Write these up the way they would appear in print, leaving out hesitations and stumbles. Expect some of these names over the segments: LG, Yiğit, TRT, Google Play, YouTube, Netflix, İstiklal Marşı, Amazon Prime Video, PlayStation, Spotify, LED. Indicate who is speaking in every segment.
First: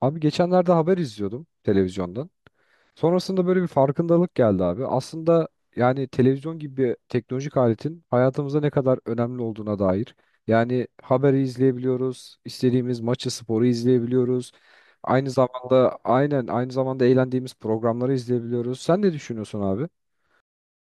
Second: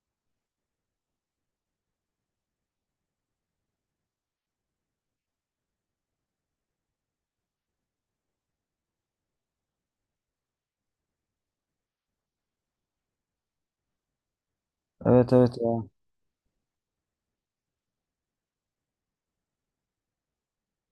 Speaker 1: Abi geçenlerde haber izliyordum televizyondan. Sonrasında böyle bir farkındalık geldi abi. Aslında yani televizyon gibi bir teknolojik aletin hayatımıza ne kadar önemli olduğuna dair. Yani haberi izleyebiliyoruz, istediğimiz maçı, sporu izleyebiliyoruz. Aynı
Speaker 2: Evet evet ya.
Speaker 1: zamanda aynen aynı zamanda eğlendiğimiz programları izleyebiliyoruz. Sen ne düşünüyorsun abi?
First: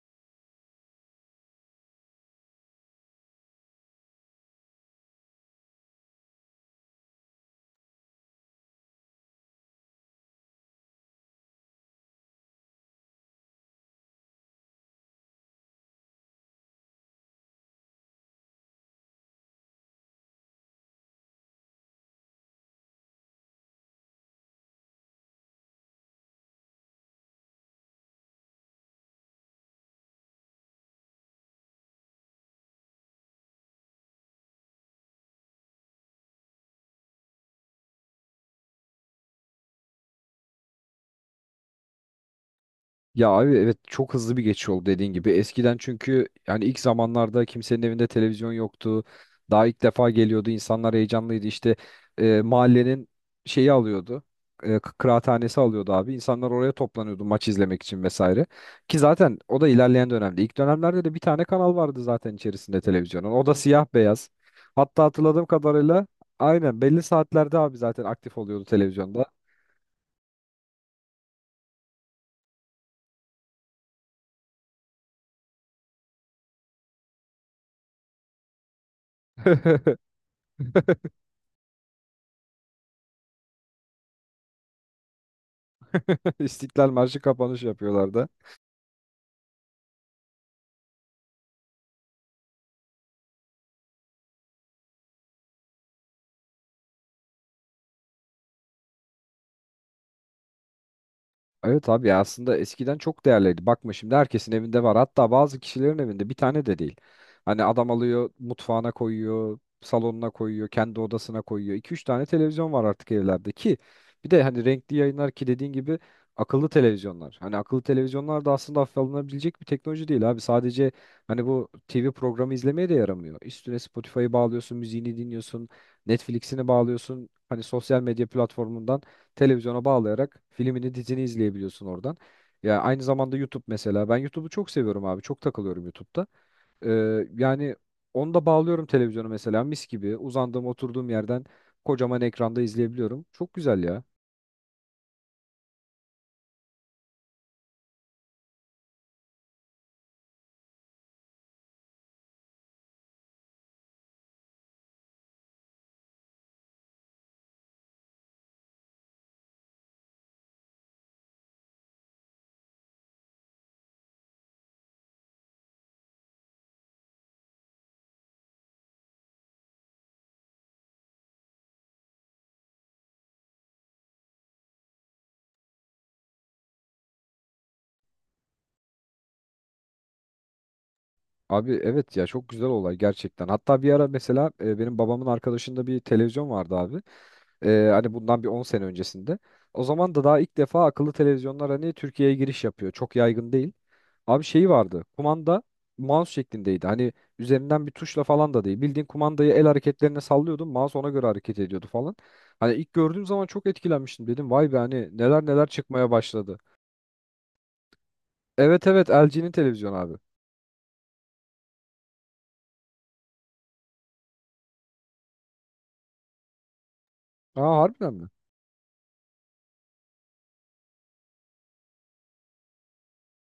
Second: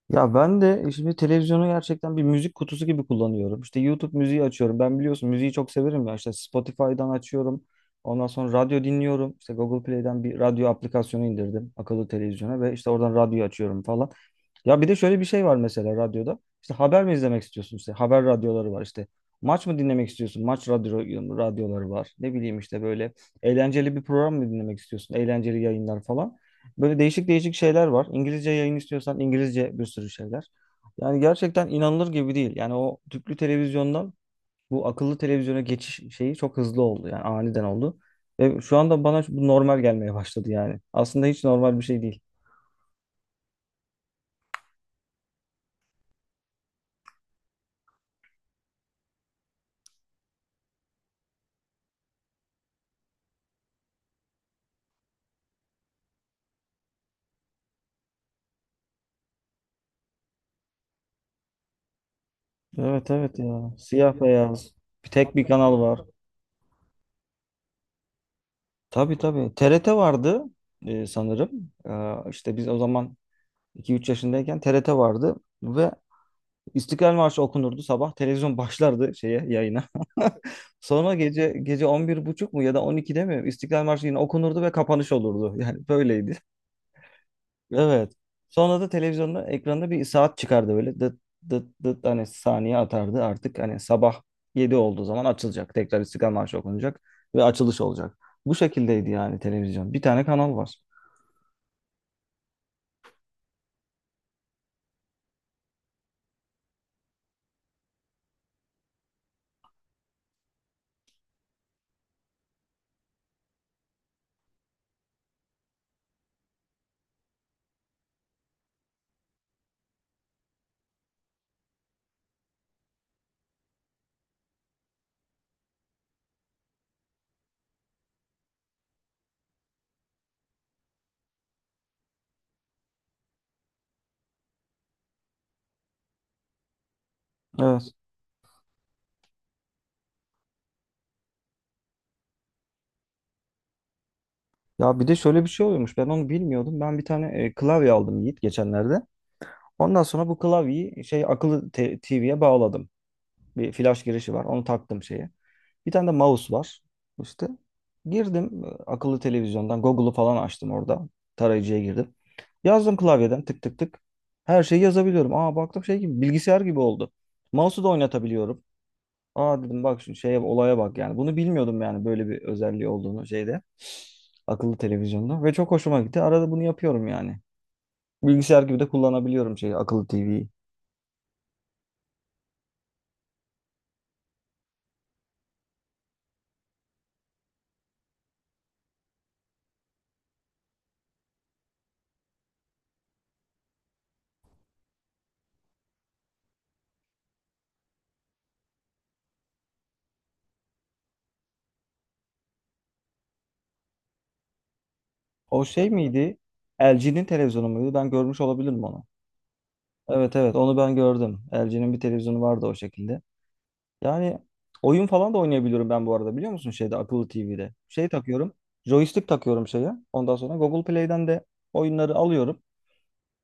Speaker 2: Ya ben de şimdi televizyonu gerçekten bir müzik kutusu gibi kullanıyorum. İşte YouTube müziği açıyorum. Ben biliyorsun müziği çok severim ya. İşte Spotify'dan açıyorum. Ondan sonra radyo dinliyorum. İşte Google Play'den bir radyo aplikasyonu indirdim akıllı televizyona ve işte oradan radyo açıyorum falan. Ya bir de şöyle bir şey var mesela radyoda. İşte haber mi izlemek istiyorsun? İşte haber radyoları var işte. Maç mı dinlemek istiyorsun? Maç radyoları var. Ne bileyim işte böyle eğlenceli bir program mı dinlemek istiyorsun? Eğlenceli yayınlar falan. Böyle değişik değişik şeyler var. İngilizce yayın istiyorsan İngilizce bir sürü şeyler. Yani gerçekten inanılır gibi değil. Yani o tüplü televizyondan bu akıllı televizyona geçiş şeyi çok hızlı oldu. Yani aniden oldu. Ve şu anda bana bu normal gelmeye başladı yani. Aslında hiç normal bir şey değil.
Speaker 1: Ya abi evet çok hızlı bir geçiş oldu dediğin gibi. Eskiden çünkü yani ilk zamanlarda kimsenin evinde televizyon yoktu. Daha ilk defa geliyordu. İnsanlar heyecanlıydı. İşte mahallenin şeyi alıyordu. Kıraathanesi alıyordu abi. İnsanlar oraya toplanıyordu maç izlemek için vesaire. Ki zaten o da ilerleyen dönemde. İlk dönemlerde de bir tane kanal vardı zaten içerisinde
Speaker 2: Evet
Speaker 1: televizyonun.
Speaker 2: evet
Speaker 1: O da
Speaker 2: ya.
Speaker 1: siyah
Speaker 2: Siyah
Speaker 1: beyaz.
Speaker 2: beyaz.
Speaker 1: Hatta
Speaker 2: Bir tek
Speaker 1: hatırladığım
Speaker 2: bir kanal var.
Speaker 1: kadarıyla aynen belli saatlerde abi zaten aktif oluyordu
Speaker 2: Tabii
Speaker 1: televizyonda.
Speaker 2: tabii. TRT vardı sanırım. İşte biz o zaman 2-3 yaşındayken TRT vardı ve İstiklal Marşı okunurdu sabah. Televizyon başlardı şeye yayına. Sonra gece gece 11:30 mu ya da 12'de mi İstiklal Marşı yine okunurdu ve kapanış olurdu. Yani böyleydi.
Speaker 1: İstiklal Marşı kapanış
Speaker 2: Evet.
Speaker 1: yapıyorlardı.
Speaker 2: Sonra da televizyonda ekranda bir saat çıkardı böyle dıt dıt dıt hani saniye atardı artık hani sabah 7 olduğu zaman açılacak. Tekrar İstiklal Marşı okunacak ve açılış olacak. Bu şekildeydi yani televizyon. Bir tane kanal var.
Speaker 1: Evet abi ya aslında eskiden çok değerliydi. Bakma şimdi herkesin evinde var. Hatta bazı kişilerin evinde bir tane de değil. Hani adam alıyor mutfağına koyuyor, salonuna koyuyor, kendi odasına koyuyor. iki üç tane televizyon var artık evlerde ki bir de hani renkli yayınlar ki dediğin gibi akıllı televizyonlar. Hani akıllı televizyonlar da aslında hafife alınabilecek bir teknoloji değil abi. Sadece hani bu TV programı izlemeye de yaramıyor. Üstüne Spotify'ı bağlıyorsun, müziğini dinliyorsun, Netflix'ini bağlıyorsun. Hani sosyal medya platformundan televizyona bağlayarak filmini, dizini izleyebiliyorsun oradan. Ya aynı zamanda YouTube mesela. Ben YouTube'u çok seviyorum abi. Çok takılıyorum YouTube'da. Yani
Speaker 2: Evet.
Speaker 1: onu da bağlıyorum televizyona mesela mis gibi. Uzandığım, oturduğum yerden kocaman ekranda izleyebiliyorum. Çok güzel ya.
Speaker 2: Ya bir de şöyle bir şey oluyormuş. Ben onu bilmiyordum. Ben bir tane klavye aldım Yiğit geçenlerde. Ondan sonra bu klavyeyi şey akıllı TV'ye bağladım. Bir flash girişi var. Onu taktım şeye. Bir tane de mouse var. İşte girdim akıllı televizyondan Google'u falan açtım orada. Tarayıcıya girdim. Yazdım klavyeden tık tık tık. Her şeyi yazabiliyorum. Aa baktım şey gibi bilgisayar gibi oldu. Mouse'u da oynatabiliyorum. Aa dedim bak şimdi şeye olaya bak yani. Bunu bilmiyordum yani böyle bir özelliği olduğunu şeyde. Akıllı televizyonda ve çok hoşuma gitti. Arada bunu yapıyorum yani. Bilgisayar gibi de kullanabiliyorum şey akıllı TV'yi.
Speaker 1: Abi evet ya çok güzel olay gerçekten. Hatta bir ara mesela benim babamın arkadaşında bir televizyon vardı abi. Hani bundan bir 10 sene öncesinde. O zaman da daha ilk defa akıllı televizyonlar hani Türkiye'ye giriş yapıyor. Çok yaygın değil. Abi şeyi vardı. Kumanda mouse şeklindeydi. Hani üzerinden bir tuşla falan da değil. Bildiğin kumandayı el hareketlerine sallıyordun. Mouse ona göre hareket ediyordu falan. Hani ilk gördüğüm zaman çok etkilenmiştim. Dedim vay be hani neler
Speaker 2: O
Speaker 1: neler
Speaker 2: şey
Speaker 1: çıkmaya
Speaker 2: miydi?
Speaker 1: başladı.
Speaker 2: LG'nin televizyonu muydu? Ben görmüş olabilirim
Speaker 1: Evet
Speaker 2: onu.
Speaker 1: evet LG'nin televizyonu abi.
Speaker 2: Evet evet, onu ben gördüm. LG'nin bir televizyonu vardı o şekilde. Yani oyun falan da oynayabiliyorum ben bu arada biliyor musun şeyde akıllı TV'de.
Speaker 1: Aa
Speaker 2: Şey
Speaker 1: harbiden mi?
Speaker 2: takıyorum. Joystick takıyorum şeye. Ondan sonra Google Play'den de oyunları alıyorum.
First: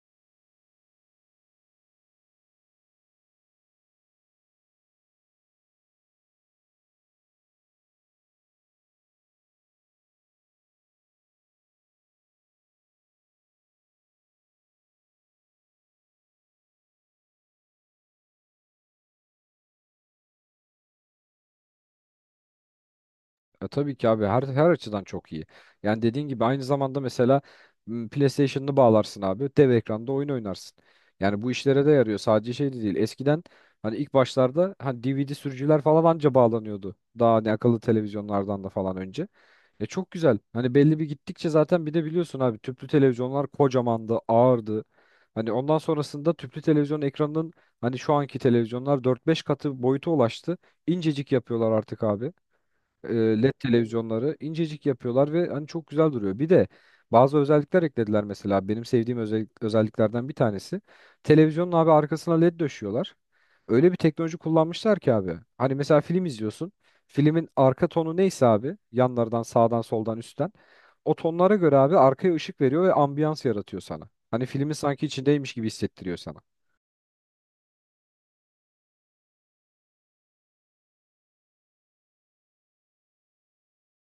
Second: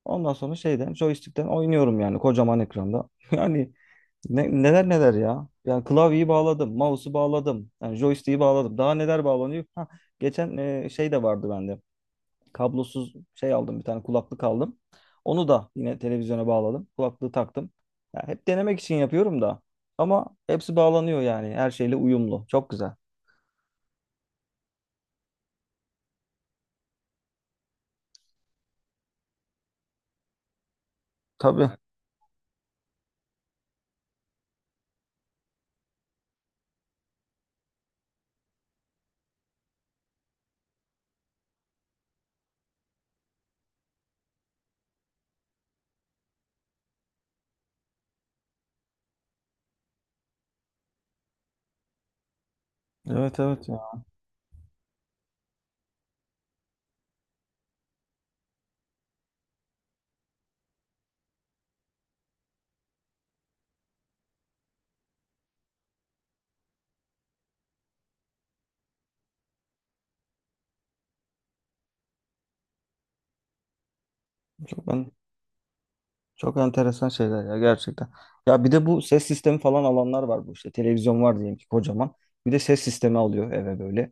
Speaker 2: Ondan sonra şeyden joystick'ten oynuyorum yani kocaman ekranda. Yani neler neler ya. Yani klavyeyi bağladım, mouse'u bağladım, yani joystick'i bağladım. Daha neler bağlanıyor? Ha, geçen şey de vardı bende kablosuz şey aldım bir tane kulaklık aldım. Onu da yine televizyona bağladım. Kulaklığı taktım. Ya hep denemek için yapıyorum da. Ama hepsi bağlanıyor yani. Her şeyle uyumlu. Çok güzel.
Speaker 1: E, tabii ki abi her açıdan çok iyi. Yani dediğin gibi aynı zamanda mesela PlayStation'ını bağlarsın abi. Dev ekranda oyun oynarsın. Yani bu
Speaker 2: Tabii.
Speaker 1: işlere de yarıyor. Sadece şey de değil. Eskiden hani ilk başlarda hani DVD sürücüler falan anca bağlanıyordu. Daha hani akıllı televizyonlardan da falan önce. E çok güzel. Hani belli bir gittikçe zaten bir de biliyorsun abi tüplü televizyonlar kocamandı, ağırdı. Hani ondan sonrasında tüplü televizyon ekranının hani şu anki televizyonlar dört beş katı boyuta ulaştı. İncecik yapıyorlar artık abi
Speaker 2: Evet
Speaker 1: LED
Speaker 2: evet ya.
Speaker 1: televizyonları incecik yapıyorlar ve hani çok güzel duruyor. Bir de bazı özellikler eklediler mesela. Benim sevdiğim özelliklerden bir tanesi. Televizyonun abi arkasına LED döşüyorlar. Öyle bir teknoloji kullanmışlar ki abi. Hani mesela film izliyorsun. Filmin arka tonu neyse abi yanlardan sağdan soldan üstten o tonlara göre abi arkaya ışık veriyor ve ambiyans yaratıyor sana. Hani filmin
Speaker 2: Çok
Speaker 1: sanki
Speaker 2: ben
Speaker 1: içindeymiş gibi hissettiriyor sana.
Speaker 2: Çok enteresan şeyler ya gerçekten. Ya bir de bu ses sistemi falan alanlar var bu işte. Televizyon var diyelim ki kocaman. Bir de ses sistemi alıyor eve böyle.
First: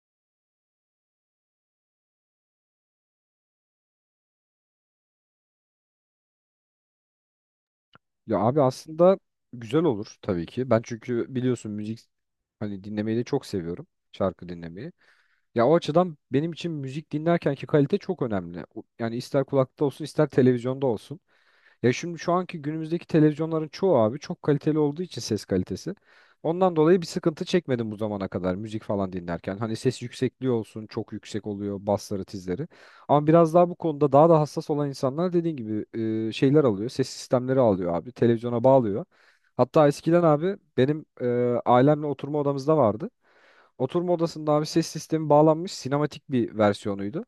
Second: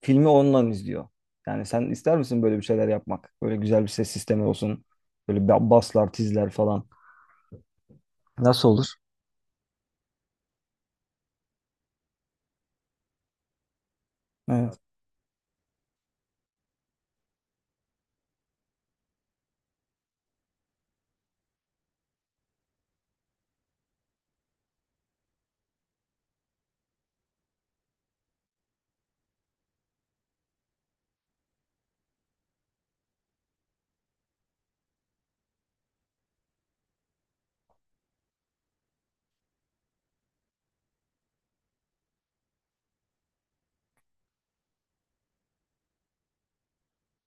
Speaker 2: Filmi ondan izliyor. Yani sen ister misin böyle bir şeyler yapmak? Böyle güzel bir ses sistemi olsun. Böyle baslar, tizler falan.
Speaker 1: Ya abi
Speaker 2: Nasıl olur?
Speaker 1: aslında güzel olur tabii ki. Ben çünkü biliyorsun müzik hani dinlemeyi de çok seviyorum. Şarkı
Speaker 2: Evet.
Speaker 1: dinlemeyi. Ya o açıdan benim için müzik dinlerkenki kalite çok önemli. O- yani ister kulakta olsun ister televizyonda olsun. Ya şimdi şu anki günümüzdeki televizyonların çoğu abi çok kaliteli olduğu için ses kalitesi. Ondan dolayı bir sıkıntı çekmedim bu zamana kadar müzik falan dinlerken. Hani ses yüksekliği olsun çok yüksek oluyor basları tizleri. Ama biraz daha bu konuda daha da hassas olan insanlar dediğin gibi şeyler alıyor. Ses sistemleri alıyor abi. Televizyona bağlıyor. Hatta eskiden abi benim ailemle oturma odamızda vardı. Oturma odasında abi ses sistemi bağlanmış sinematik bir versiyonuydu.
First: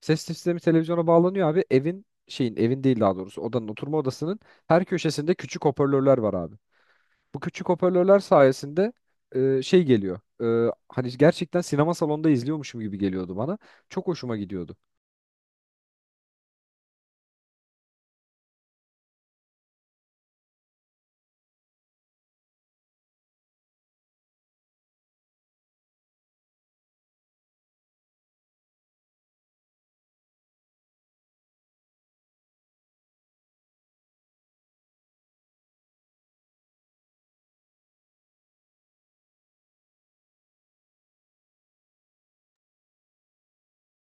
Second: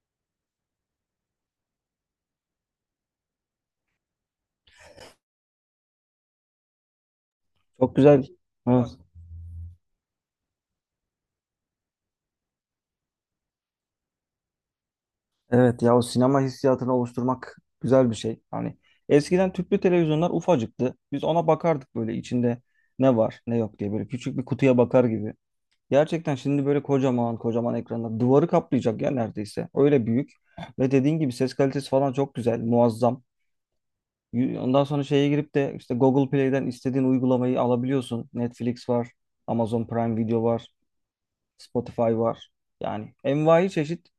Speaker 1: Ses sistemi televizyona bağlanıyor abi. Evin şeyin evin değil daha doğrusu odanın oturma odasının her köşesinde küçük hoparlörler var abi. Bu küçük
Speaker 2: Çok güzel.
Speaker 1: hoparlörler
Speaker 2: Evet.
Speaker 1: sayesinde şey geliyor. Hani gerçekten sinema salonunda izliyormuşum gibi geliyordu bana. Çok hoşuma gidiyordu.
Speaker 2: Evet ya o sinema hissiyatını oluşturmak güzel bir şey. Hani eskiden tüplü televizyonlar ufacıktı. Biz ona bakardık böyle içinde ne var ne yok diye böyle küçük bir kutuya bakar gibi. Gerçekten şimdi böyle kocaman kocaman ekranlar duvarı kaplayacak ya neredeyse. Öyle büyük. Ve dediğin gibi ses kalitesi falan çok güzel, muazzam. Ondan sonra şeye girip de işte Google Play'den istediğin uygulamayı alabiliyorsun. Netflix var, Amazon Prime Video var, Spotify var. Yani envai çeşit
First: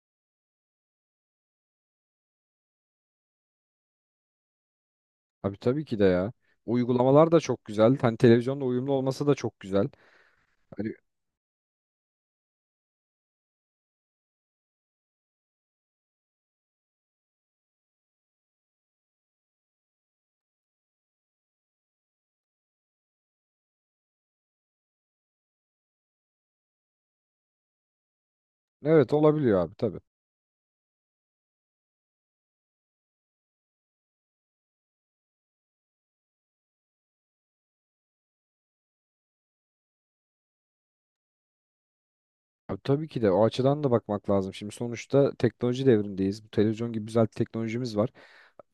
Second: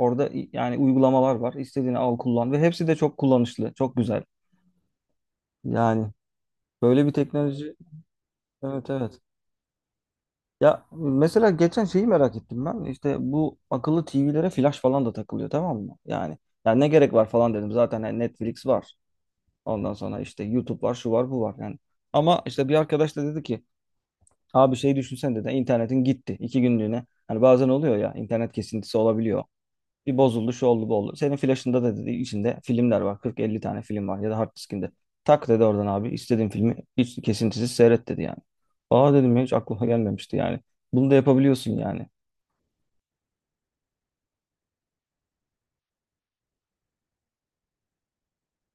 Speaker 2: orada yani uygulamalar var. İstediğini al kullan ve hepsi de çok kullanışlı, çok güzel.
Speaker 1: Abi tabii ki de
Speaker 2: Yani
Speaker 1: ya.
Speaker 2: böyle bir
Speaker 1: Uygulamalar da çok
Speaker 2: teknoloji,
Speaker 1: güzel. Hani televizyonla
Speaker 2: evet
Speaker 1: uyumlu
Speaker 2: evet.
Speaker 1: olması da çok güzel.
Speaker 2: Ya
Speaker 1: Hani
Speaker 2: mesela geçen şeyi merak ettim ben. İşte bu akıllı TV'lere flash falan da takılıyor tamam mı? Yani ne gerek var falan dedim. Zaten hani Netflix var. Ondan sonra işte YouTube var, şu var, bu var yani. Ama işte bir arkadaş da dedi ki abi şey düşünsen dedi internetin gitti 2 günlüğüne. Hani bazen oluyor ya internet kesintisi
Speaker 1: evet
Speaker 2: olabiliyor.
Speaker 1: olabiliyor abi tabii.
Speaker 2: Bir bozuldu, şu oldu, bu oldu. Senin flash'ında da dedi içinde filmler var. 40-50 tane film var ya da hard diskinde. Tak dedi oradan abi istediğin filmi hiç kesintisiz seyret dedi yani. Aa dedim ya hiç aklıma gelmemişti yani. Bunu da yapabiliyorsun yani.
Speaker 1: Abi tabii ki de o açıdan da bakmak lazım. Şimdi sonuçta teknoloji devrindeyiz. Bu televizyon gibi güzel teknolojimiz var.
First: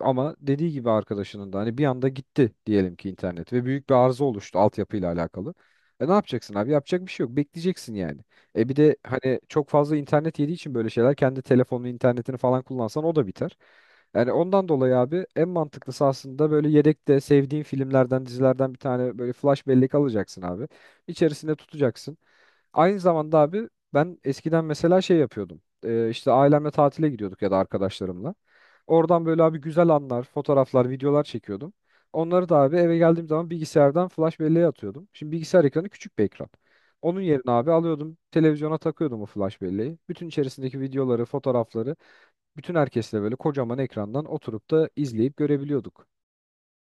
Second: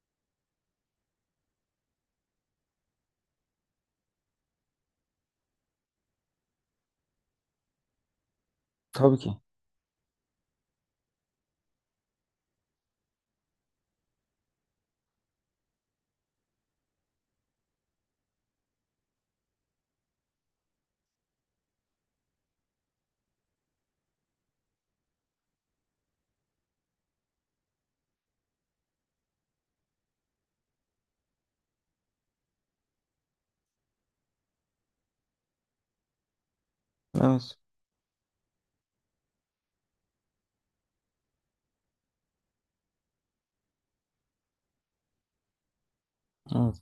Speaker 1: Ama dediği gibi arkadaşının da hani bir anda gitti diyelim ki internet ve büyük bir arıza oluştu altyapıyla alakalı. E ne yapacaksın abi? Yapacak bir şey yok. Bekleyeceksin yani. E bir de
Speaker 2: Tabii ki.
Speaker 1: hani çok fazla internet yediği için böyle şeyler kendi telefonunu, internetini falan kullansan o da biter. Yani ondan dolayı abi en mantıklısı aslında böyle yedekte sevdiğin filmlerden, dizilerden bir tane böyle flash bellek alacaksın abi. İçerisinde tutacaksın. Aynı zamanda abi ben eskiden mesela şey yapıyordum. İşte ailemle tatile gidiyorduk ya da arkadaşlarımla. Oradan böyle abi güzel anlar, fotoğraflar, videolar çekiyordum. Onları da abi eve geldiğim zaman bilgisayardan flash belleğe atıyordum. Şimdi bilgisayar ekranı küçük bir ekran. Onun yerine
Speaker 2: Evet.
Speaker 1: abi alıyordum, televizyona takıyordum o flash belleği. Bütün içerisindeki videoları, fotoğrafları bütün herkesle böyle kocaman ekrandan oturup da izleyip görebiliyorduk.
Speaker 2: Evet.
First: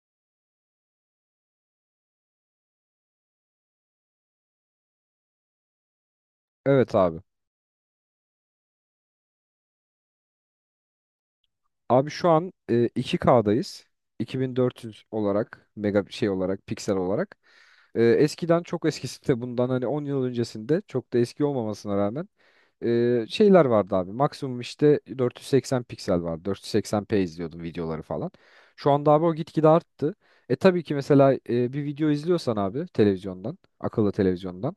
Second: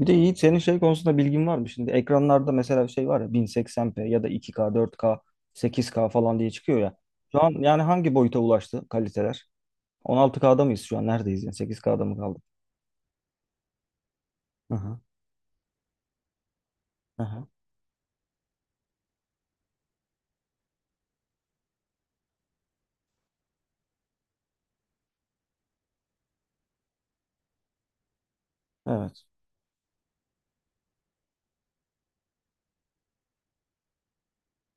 Speaker 2: Bir de Yiğit senin şey konusunda bilgin var mı? Şimdi ekranlarda mesela şey var ya 1080p ya da 2K, 4K, 8K falan diye çıkıyor
Speaker 1: Evet
Speaker 2: ya.
Speaker 1: abi.
Speaker 2: Şu an yani hangi boyuta ulaştı kaliteler? 16K'da mıyız şu an? Neredeyiz yani? 8K'da
Speaker 1: Abi
Speaker 2: mı
Speaker 1: şu
Speaker 2: kaldık?
Speaker 1: an 2K'dayız.
Speaker 2: Hı hı.
Speaker 1: 2400 olarak, mega şey olarak, piksel
Speaker 2: Hı
Speaker 1: olarak.
Speaker 2: hı.
Speaker 1: E, eskiden çok eskisi de bundan hani 10 yıl öncesinde çok da eski olmamasına rağmen şeyler vardı abi. Maksimum işte 480 piksel vardı. 480p izliyordum videoları falan. Şu anda
Speaker 2: Evet.
Speaker 1: abi o gitgide arttı. E tabii ki mesela bir video izliyorsan abi televizyondan, akıllı televizyondan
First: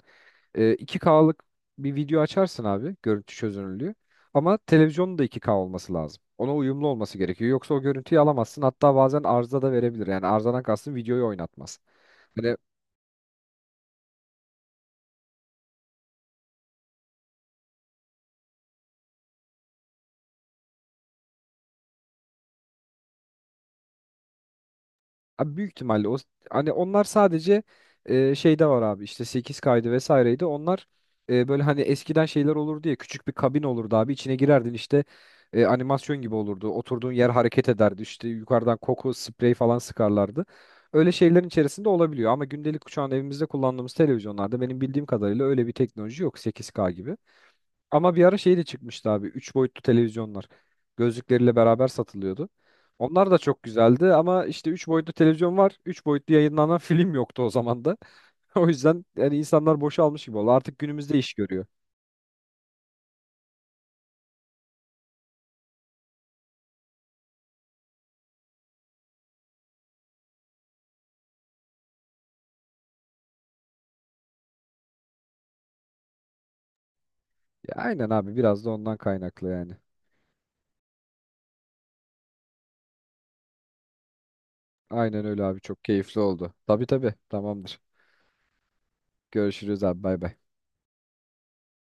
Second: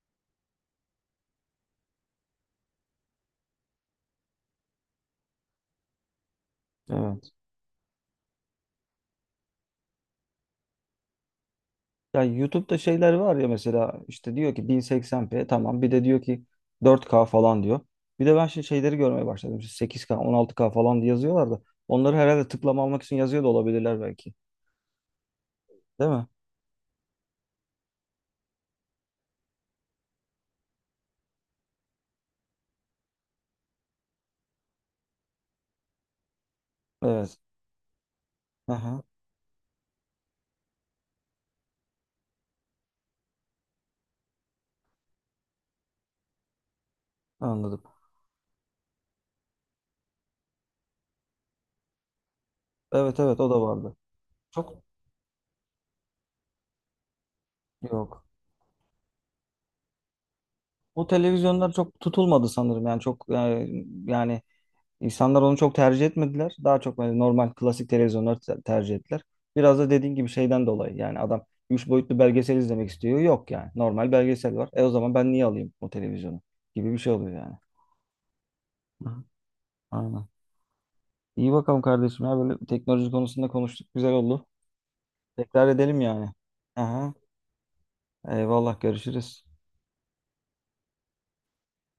Speaker 1: 2K'lık bir video açarsın abi görüntü çözünürlüğü. Ama televizyonun da 2K olması lazım. Ona uyumlu olması
Speaker 2: Evet.
Speaker 1: gerekiyor. Yoksa o görüntüyü alamazsın. Hatta bazen arıza da verebilir. Yani arızadan kastım videoyu oynatmaz.
Speaker 2: Ya
Speaker 1: Hani
Speaker 2: YouTube'da şeyler var ya mesela işte diyor ki 1080p tamam bir de diyor ki 4K falan diyor. Bir de ben şimdi şeyleri görmeye başladım. İşte 8K, 16K falan diye yazıyorlar da onları herhalde tıklama almak için yazıyor da olabilirler belki.
Speaker 1: abi büyük ihtimalle
Speaker 2: Değil
Speaker 1: o
Speaker 2: mi?
Speaker 1: hani onlar sadece şeyde var abi işte 8 kaydı vesaireydi. Onlar böyle hani eskiden şeyler olurdu ya küçük bir kabin olurdu abi içine girerdin işte animasyon gibi olurdu. Oturduğun yer
Speaker 2: Evet.
Speaker 1: hareket ederdi işte yukarıdan
Speaker 2: Aha,
Speaker 1: koku sprey falan sıkarlardı. Öyle şeylerin içerisinde olabiliyor ama gündelik şu an evimizde kullandığımız televizyonlarda benim bildiğim kadarıyla öyle bir teknoloji yok 8K gibi.
Speaker 2: anladım.
Speaker 1: Ama bir ara şey de çıkmıştı abi. Üç boyutlu televizyonlar. Gözlükleriyle beraber satılıyordu.
Speaker 2: Evet
Speaker 1: Onlar da
Speaker 2: evet o da
Speaker 1: çok
Speaker 2: vardı.
Speaker 1: güzeldi ama işte
Speaker 2: Çok
Speaker 1: 3 boyutlu televizyon var. Üç boyutlu yayınlanan film yoktu o zaman da.
Speaker 2: yok.
Speaker 1: O yüzden yani insanlar boşa almış gibi oldu. Artık
Speaker 2: Bu
Speaker 1: günümüzde iş görüyor.
Speaker 2: televizyonlar çok tutulmadı sanırım, yani çok yani, yani İnsanlar onu çok tercih etmediler. Daha çok böyle normal klasik televizyonları tercih ettiler. Biraz da dediğin gibi şeyden dolayı yani adam 3 boyutlu belgesel izlemek istiyor. Yok yani normal belgesel var. E o zaman ben niye alayım o televizyonu gibi bir şey oluyor yani.
Speaker 1: Ya aynen abi biraz da ondan
Speaker 2: Hı,
Speaker 1: kaynaklı yani.
Speaker 2: aynen. İyi bakalım kardeşim ya böyle teknoloji konusunda konuştuk, güzel oldu.
Speaker 1: Aynen öyle abi
Speaker 2: Tekrar
Speaker 1: çok
Speaker 2: edelim
Speaker 1: keyifli
Speaker 2: yani.
Speaker 1: oldu. Tabii
Speaker 2: Aha,
Speaker 1: tabii tamamdır.
Speaker 2: eyvallah görüşürüz.
Speaker 1: Görüşürüz abi bay bay.